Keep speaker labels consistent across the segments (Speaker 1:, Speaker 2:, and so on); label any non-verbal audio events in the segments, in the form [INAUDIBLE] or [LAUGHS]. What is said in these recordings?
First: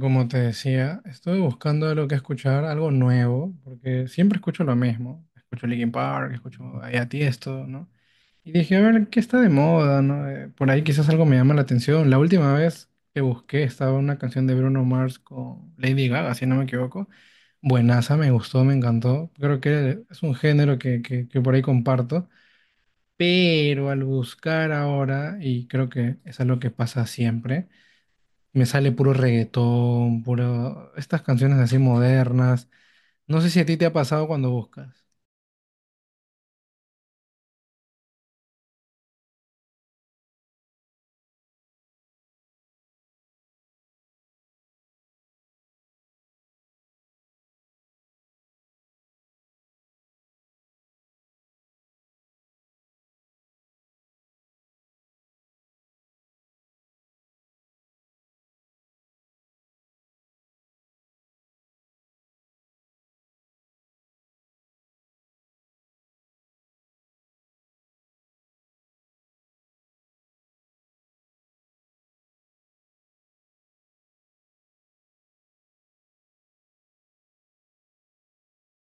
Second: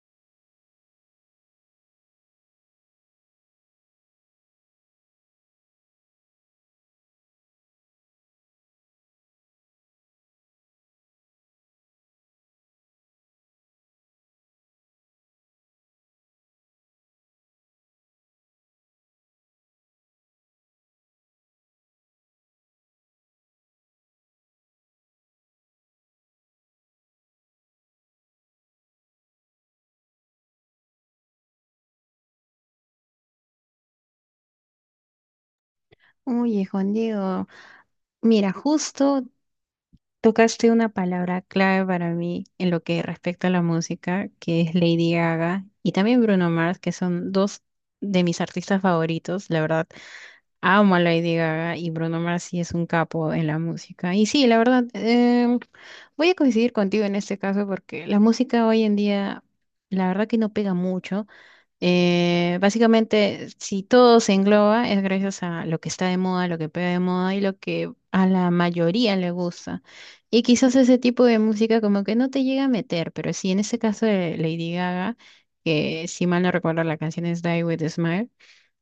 Speaker 1: Como te decía, estuve buscando lo que escuchar, algo nuevo, porque siempre escucho lo mismo. Escucho Linkin Park, escucho ahí a Tiesto, ¿no? Y dije, a ver, ¿qué está de moda, no? Por ahí quizás algo me llama la atención. La última vez que busqué estaba una canción de Bruno Mars con Lady Gaga, si no me equivoco. Buenaza, me gustó, me encantó. Creo que es un género que por ahí comparto. Pero al buscar ahora, y creo que es algo que pasa siempre, me sale puro reggaetón, puro... Estas canciones así modernas. No sé si a ti te ha pasado cuando buscas.
Speaker 2: Oye, Juan Diego, mira, justo tocaste una palabra clave para mí en lo que respecta a la música, que es Lady Gaga y también Bruno Mars, que son dos de mis artistas favoritos. La verdad, amo a Lady Gaga y Bruno Mars sí es un capo en la música. Y sí, la verdad, voy a coincidir contigo en este caso porque la música hoy en día, la verdad que no pega mucho. Básicamente, si todo se engloba, es gracias a lo que está de moda, lo que pega de moda y lo que a la mayoría le gusta. Y quizás ese tipo de música como que no te llega a meter, pero sí, en este caso de Lady Gaga, que si mal no recuerdo la canción es Die With a Smile,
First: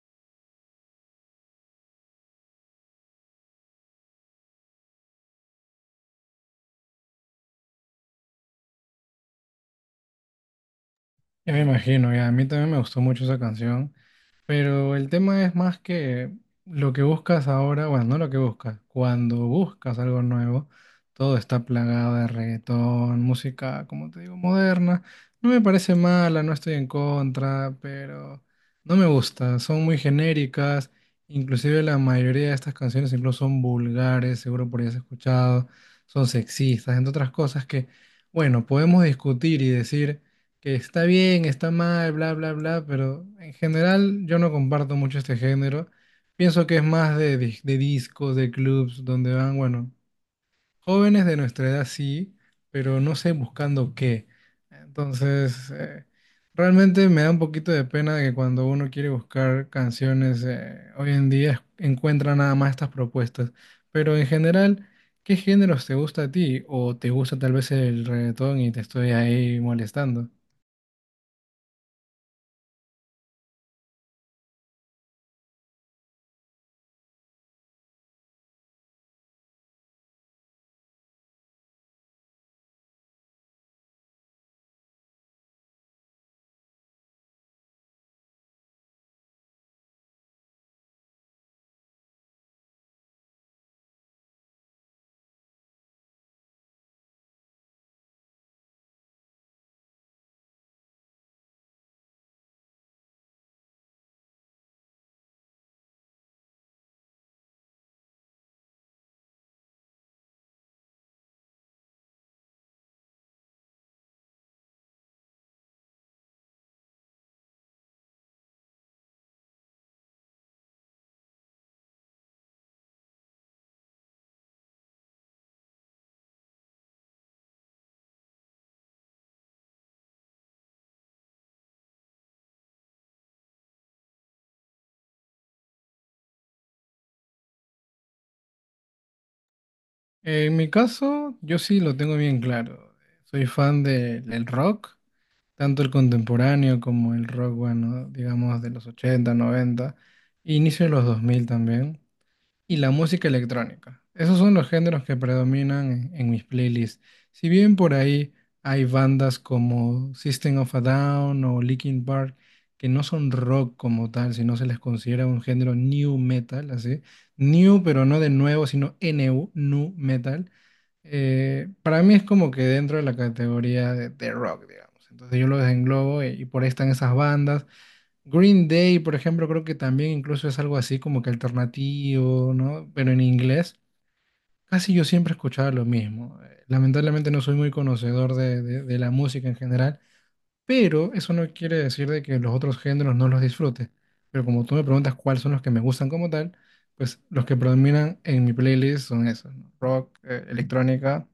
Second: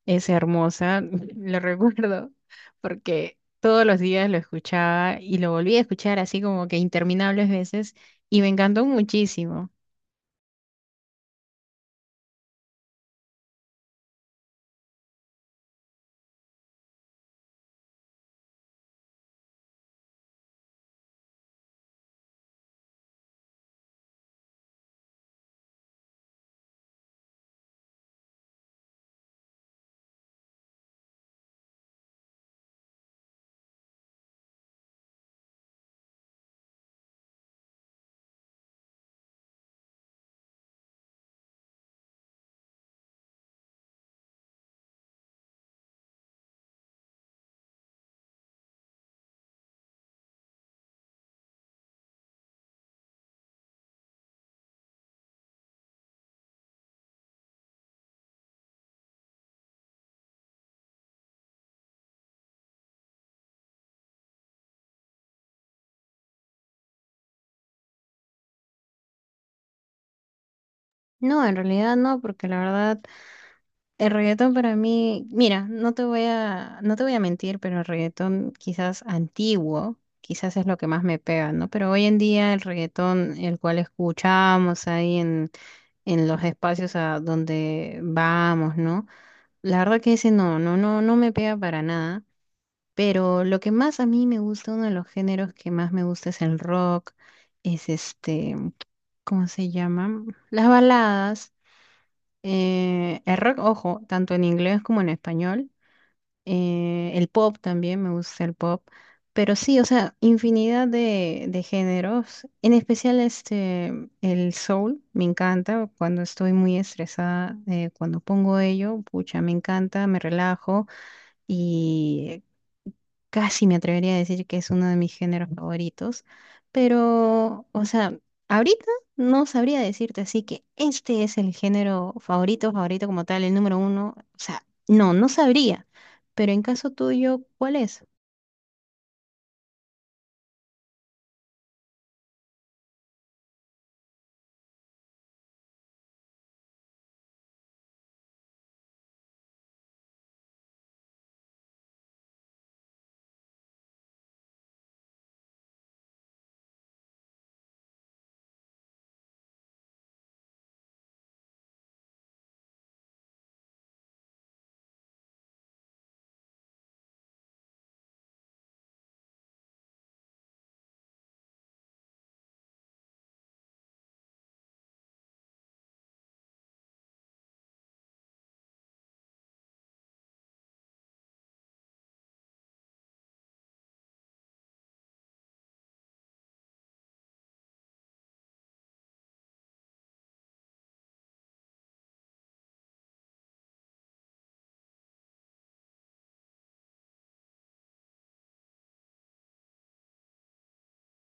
Speaker 2: es hermosa, [LAUGHS] lo recuerdo, porque todos los días lo escuchaba y lo volví a escuchar así como que interminables veces y me encantó muchísimo.
Speaker 1: Ya me imagino, ya. A mí también me gustó mucho esa canción. Pero el tema es más que lo que buscas ahora, bueno, no lo que buscas, cuando buscas algo nuevo, todo está plagado de reggaetón, música, como te digo, moderna. No me parece mala, no estoy en contra, pero no me gusta, son muy genéricas, inclusive la mayoría de estas canciones incluso son vulgares, seguro por ahí has escuchado, son sexistas, entre otras cosas que, bueno, podemos discutir y decir que está bien, está mal, bla, bla, bla, pero en general yo no comparto mucho este género. Pienso que es más de discos, de clubs, donde van, bueno, jóvenes de nuestra edad sí, pero no sé buscando qué. Entonces, realmente me da un poquito de pena de que cuando uno quiere buscar canciones, hoy en día encuentra nada más estas propuestas. Pero en general... ¿Qué géneros te gusta a ti? ¿O te gusta tal vez el reggaetón y te estoy ahí molestando?
Speaker 2: No, en realidad no, porque la verdad... El reggaetón para mí, mira, no te voy a mentir, pero el reggaetón quizás antiguo, quizás es lo que más me pega, ¿no? Pero hoy en día el reggaetón, el cual escuchamos ahí en los espacios a donde vamos, ¿no? La verdad que ese no, no me pega para nada. Pero lo que más a mí me gusta, uno de los géneros que más me gusta es el rock, es este, ¿cómo se llama? Las baladas. El rock, ojo, tanto en inglés como en español el pop también, me gusta el pop. Pero sí, o sea, infinidad de géneros. En especial este, el soul, me encanta. Cuando estoy muy estresada, cuando pongo ello, pucha, me encanta, me relajo. Y casi me atrevería a decir que es uno de mis géneros favoritos, pero, o sea, ahorita no sabría decirte así que este es el género favorito, favorito como tal, el número uno, o sea, no, no sabría, pero en caso tuyo, ¿cuál es?
Speaker 1: En mi caso, yo sí lo tengo bien claro. Soy del rock, tanto el contemporáneo como el rock, bueno, digamos de los 80, 90, e inicio de los 2000 también y la música electrónica. Esos son los géneros que predominan en mis playlists. Si bien por ahí hay bandas como System of a Down o Linkin Park que no son rock como tal, sino se les considera un género new metal, así. New, pero no de nuevo, sino NU, nu metal. Para mí es como que dentro de la categoría de rock, digamos. Entonces yo lo desenglobo y por ahí están esas bandas. Green Day, por ejemplo, creo que también incluso es algo así como que alternativo, ¿no? Pero en inglés, casi yo siempre escuchaba lo mismo. Lamentablemente no soy muy conocedor de la música en general, pero eso no quiere decir de que los otros géneros no los disfrute. Pero como tú me preguntas cuáles son los que me gustan como tal, pues los que predominan en mi playlist son esos, ¿no? Rock, electrónica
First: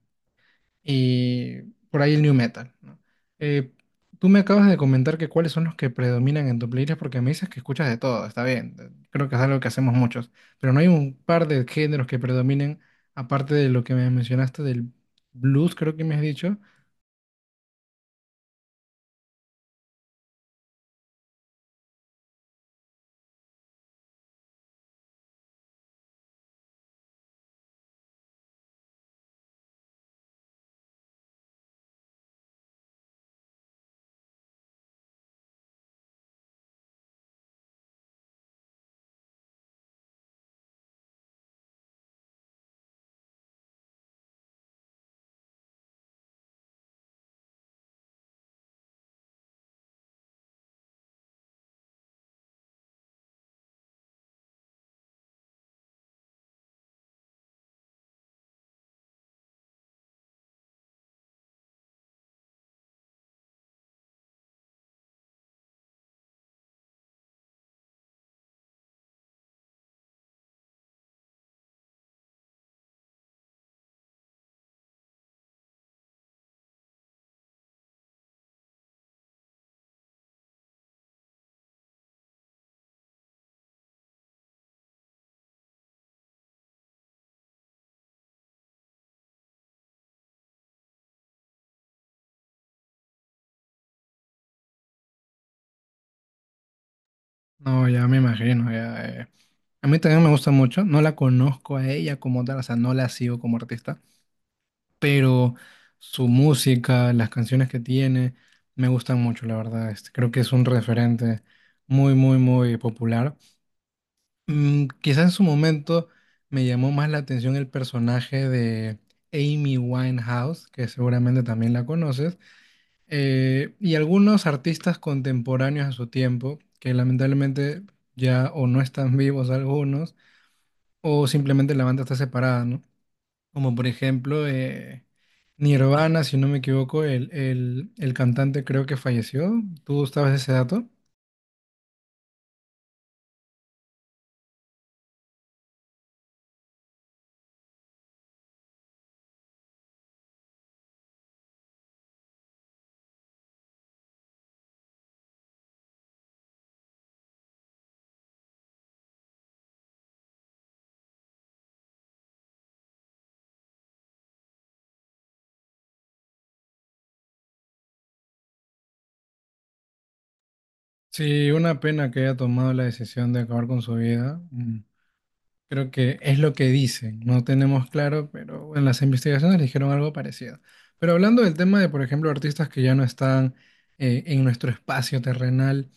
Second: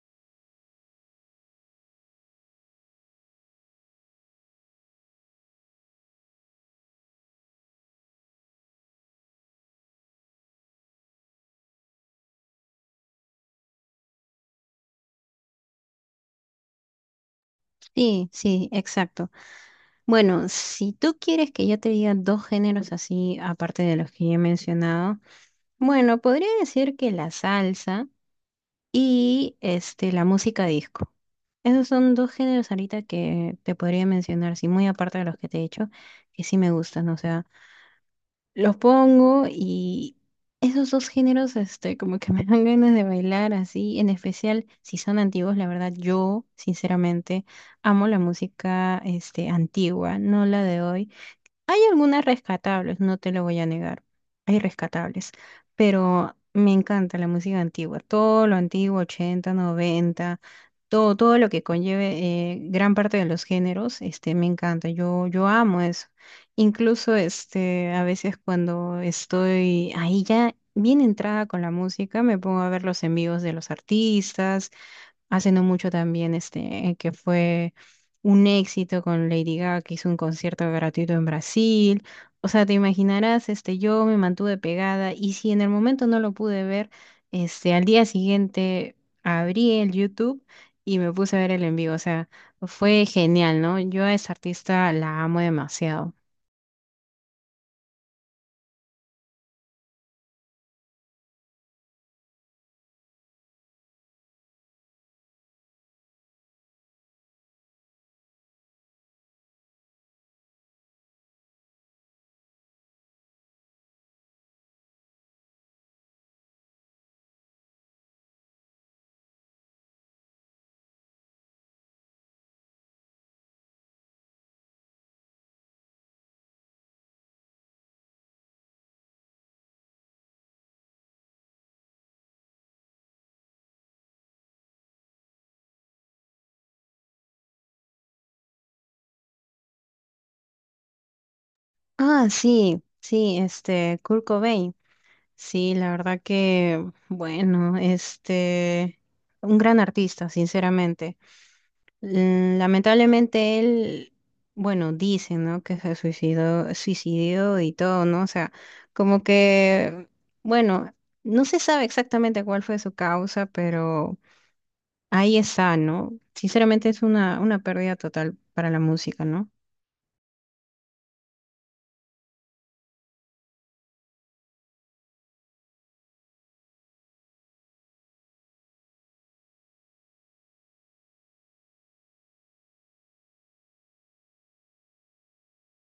Speaker 1: y por ahí el new metal, ¿no? Eh, Tú me acabas de comentar que cuáles son los que predominan en tu playlist porque me dices que escuchas de todo, está bien, creo que es algo que hacemos muchos, pero no hay un par de géneros que predominen aparte de lo que me mencionaste del blues, creo que me has dicho.
Speaker 2: Sí, sí, exacto. Bueno, si tú quieres que yo te diga dos géneros así, aparte de los que ya he mencionado, bueno, podría decir que la salsa, y este, la música disco. Esos son dos géneros ahorita que te podría mencionar, sí, muy aparte de los que te he dicho, que sí me gustan, o sea, los pongo y esos dos géneros, este, como que [LAUGHS] me dan ganas de bailar así, en especial si son antiguos, la verdad, yo sinceramente amo la música, este, antigua, no la de hoy. Algunas rescatables, no te lo voy a negar. Hay rescatables, pero me encanta la música antigua, todo lo antiguo, 80 noventa, todo, todo lo que conlleve gran parte de los géneros, este, me encanta. Yo amo eso. Incluso este, a veces cuando estoy ahí ya bien entrada con la música, me pongo a ver los en vivos de los artistas hace no mucho también, este, que fue un éxito con Lady Gaga, que hizo un concierto gratuito en Brasil. O sea, te imaginarás, este, yo me mantuve pegada y si en el momento no lo pude ver, este, al día siguiente abrí el YouTube y me puse a ver el en vivo. O sea, fue genial, ¿no? Yo a esa artista la amo demasiado.
Speaker 1: No, ya me imagino, ya, eh. A mí también me gusta mucho, no la conozco a ella como tal, o sea, no la sigo como artista, pero su música, las canciones que tiene, me gustan mucho, la verdad. Este, creo que es un referente muy, muy, muy popular. Mm, quizá en su momento me llamó más la atención el personaje de Amy Winehouse, que seguramente también la conoces, y algunos artistas contemporáneos a su tiempo, que lamentablemente ya o no están vivos algunos, o simplemente la banda está separada, ¿no? Como por ejemplo Nirvana, si no me equivoco, el cantante creo que falleció. ¿Tú sabes ese dato?
Speaker 2: Ah, sí, sí, este, Kurt Cobain. Sí, la verdad que, bueno, este, un gran artista, sinceramente. Mm, lamentablemente él, bueno, dicen, ¿no? Que se suicidó, suicidió y todo, ¿no? O sea, como que, bueno, no se sabe exactamente cuál fue su causa, pero ahí está, ¿no? Sinceramente es una pérdida total para la música, ¿no?
Speaker 1: Sí, una pena que haya tomado la decisión de acabar con su vida. Mm. Creo que es lo que dicen, no tenemos claro, pero en las investigaciones dijeron algo parecido. Pero hablando del tema de, por ejemplo, artistas que ya no están en nuestro espacio terrenal,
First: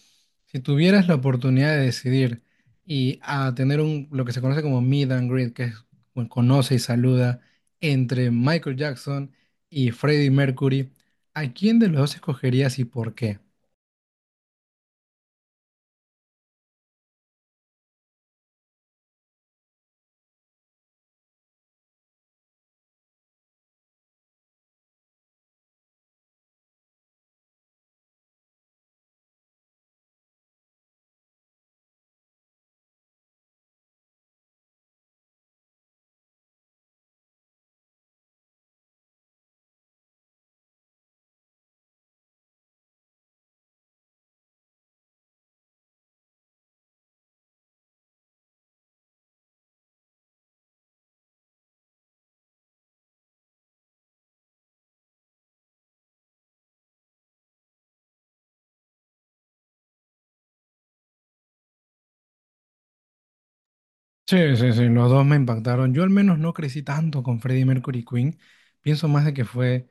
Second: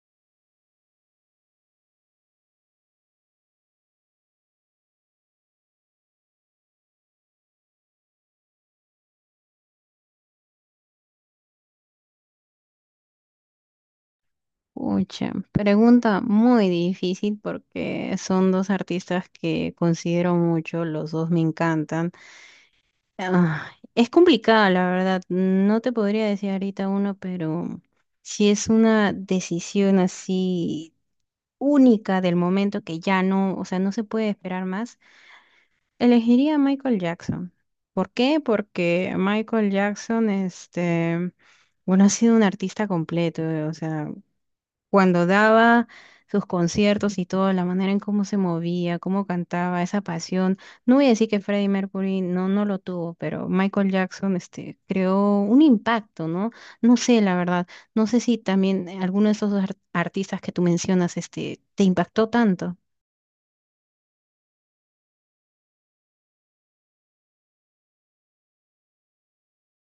Speaker 1: si tuvieras la oportunidad de decidir y a tener un, lo que se conoce como meet and greet, que es bueno, conoce y saluda entre Michael Jackson y Freddie Mercury, ¿a quién de los dos escogerías y por qué?
Speaker 2: Pucha, pregunta muy difícil porque son dos artistas que considero mucho, los dos me encantan. Ah, es complicada, la verdad. No te podría decir ahorita uno, pero si es una decisión así única del momento que ya no, o sea, no se puede esperar más, elegiría a Michael Jackson. ¿Por qué? Porque Michael Jackson, este, bueno, ha sido un artista completo, o sea cuando daba sus conciertos y todo, la manera en cómo se movía, cómo cantaba, esa pasión. No voy a decir que Freddie Mercury no, no lo tuvo, pero Michael Jackson este, creó un impacto, ¿no? No sé, la verdad, no sé si también alguno de esos artistas que tú mencionas este, te impactó tanto.
Speaker 1: Sí, sí, sí, los dos me impactaron. Yo al menos no crecí tanto con Freddie Mercury y Queen. Pienso más de que fue,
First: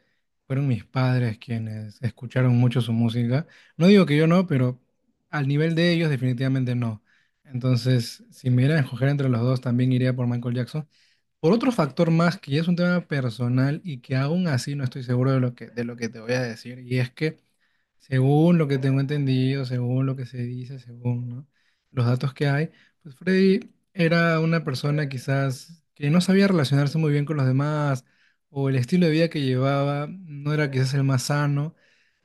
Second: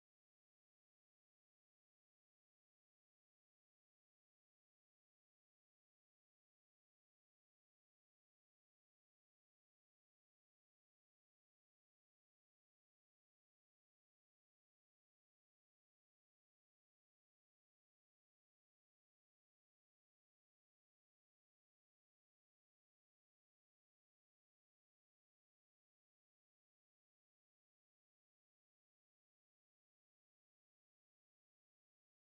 Speaker 1: fueron mis padres quienes escucharon mucho su música. No digo que yo no, pero al nivel de ellos definitivamente no. Entonces, si me dieran a escoger entre los dos, también iría por Michael Jackson. Por otro factor más, que ya es un tema personal y que aún así no estoy seguro de lo que te voy a decir, y es que según lo que tengo entendido, según lo que se dice, según, ¿no? Los datos que hay, pues Freddy era una persona quizás que no sabía relacionarse muy bien con los demás o el estilo de vida que llevaba no era quizás el más sano,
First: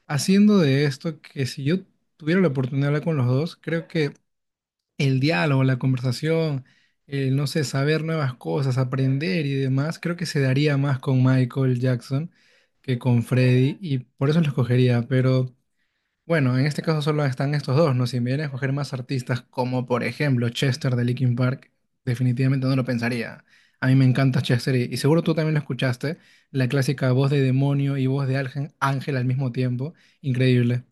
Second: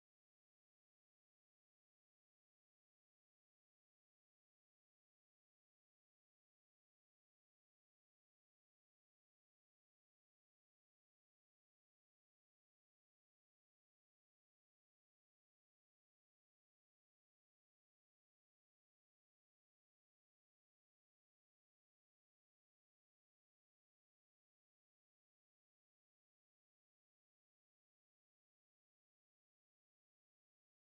Speaker 1: haciendo de esto que si yo tuviera la oportunidad de hablar con los dos, creo que el diálogo, la conversación, el, no sé, saber nuevas cosas, aprender y demás, creo que se daría más con Michael Jackson que con Freddy y por eso lo escogería, pero... Bueno, en este caso solo están estos dos, ¿no? Si me vienen a escoger más artistas, como por ejemplo Chester de Linkin Park, definitivamente no lo pensaría. A mí me encanta Chester y seguro tú también lo escuchaste, la clásica voz de demonio y voz de ángel, ángel al mismo tiempo, increíble.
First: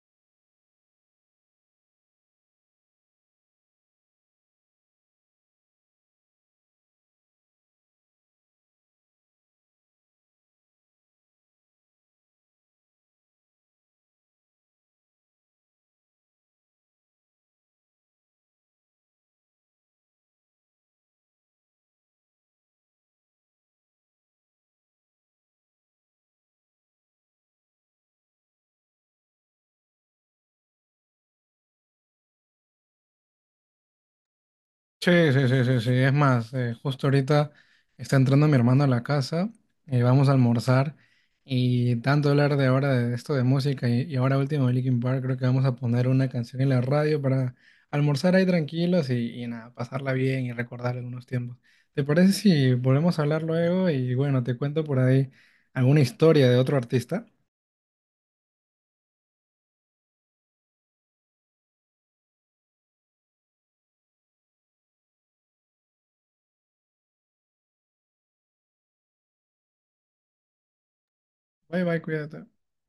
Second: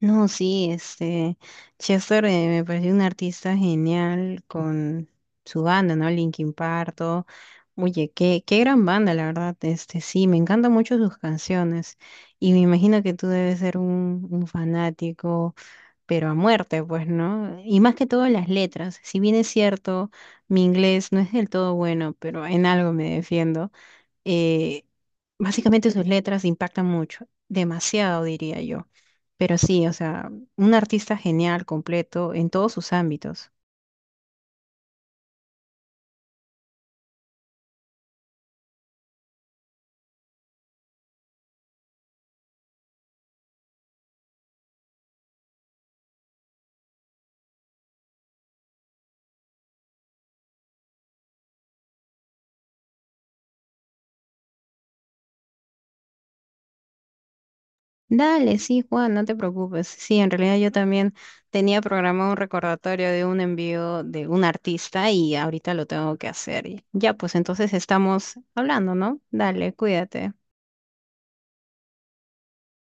Speaker 2: No, sí, este, Chester me pareció un artista genial con su banda, ¿no? Linkin Park, todo. Oye, qué, qué gran banda, la verdad. Este, sí, me encantan mucho sus canciones. Y me imagino que tú debes ser un fanático, pero a muerte, pues, ¿no? Y más que todo las letras. Si bien es cierto, mi inglés no es del todo bueno, pero en algo me defiendo, eh, básicamente sus letras impactan mucho, demasiado diría yo. Pero sí, o sea, un artista genial, completo, en todos sus ámbitos.
Speaker 1: Sí, sí, sí, sí, sí. Es más, justo ahorita está entrando mi hermano a la casa, y vamos a almorzar y tanto hablar de ahora de esto de música y ahora último de Linkin Park, creo que vamos a poner una canción en la radio para almorzar ahí tranquilos y nada, pasarla bien y recordar algunos tiempos. ¿Te parece si volvemos a hablar luego? Y bueno, te cuento por ahí alguna historia de otro artista.
Speaker 2: Dale, sí, Juan, no te preocupes. Sí, en realidad yo también tenía programado un recordatorio de un envío de un artista y ahorita lo tengo que hacer. Y ya, pues entonces estamos hablando, ¿no? Dale, cuídate.
Speaker 1: Bye, bye, cuídate.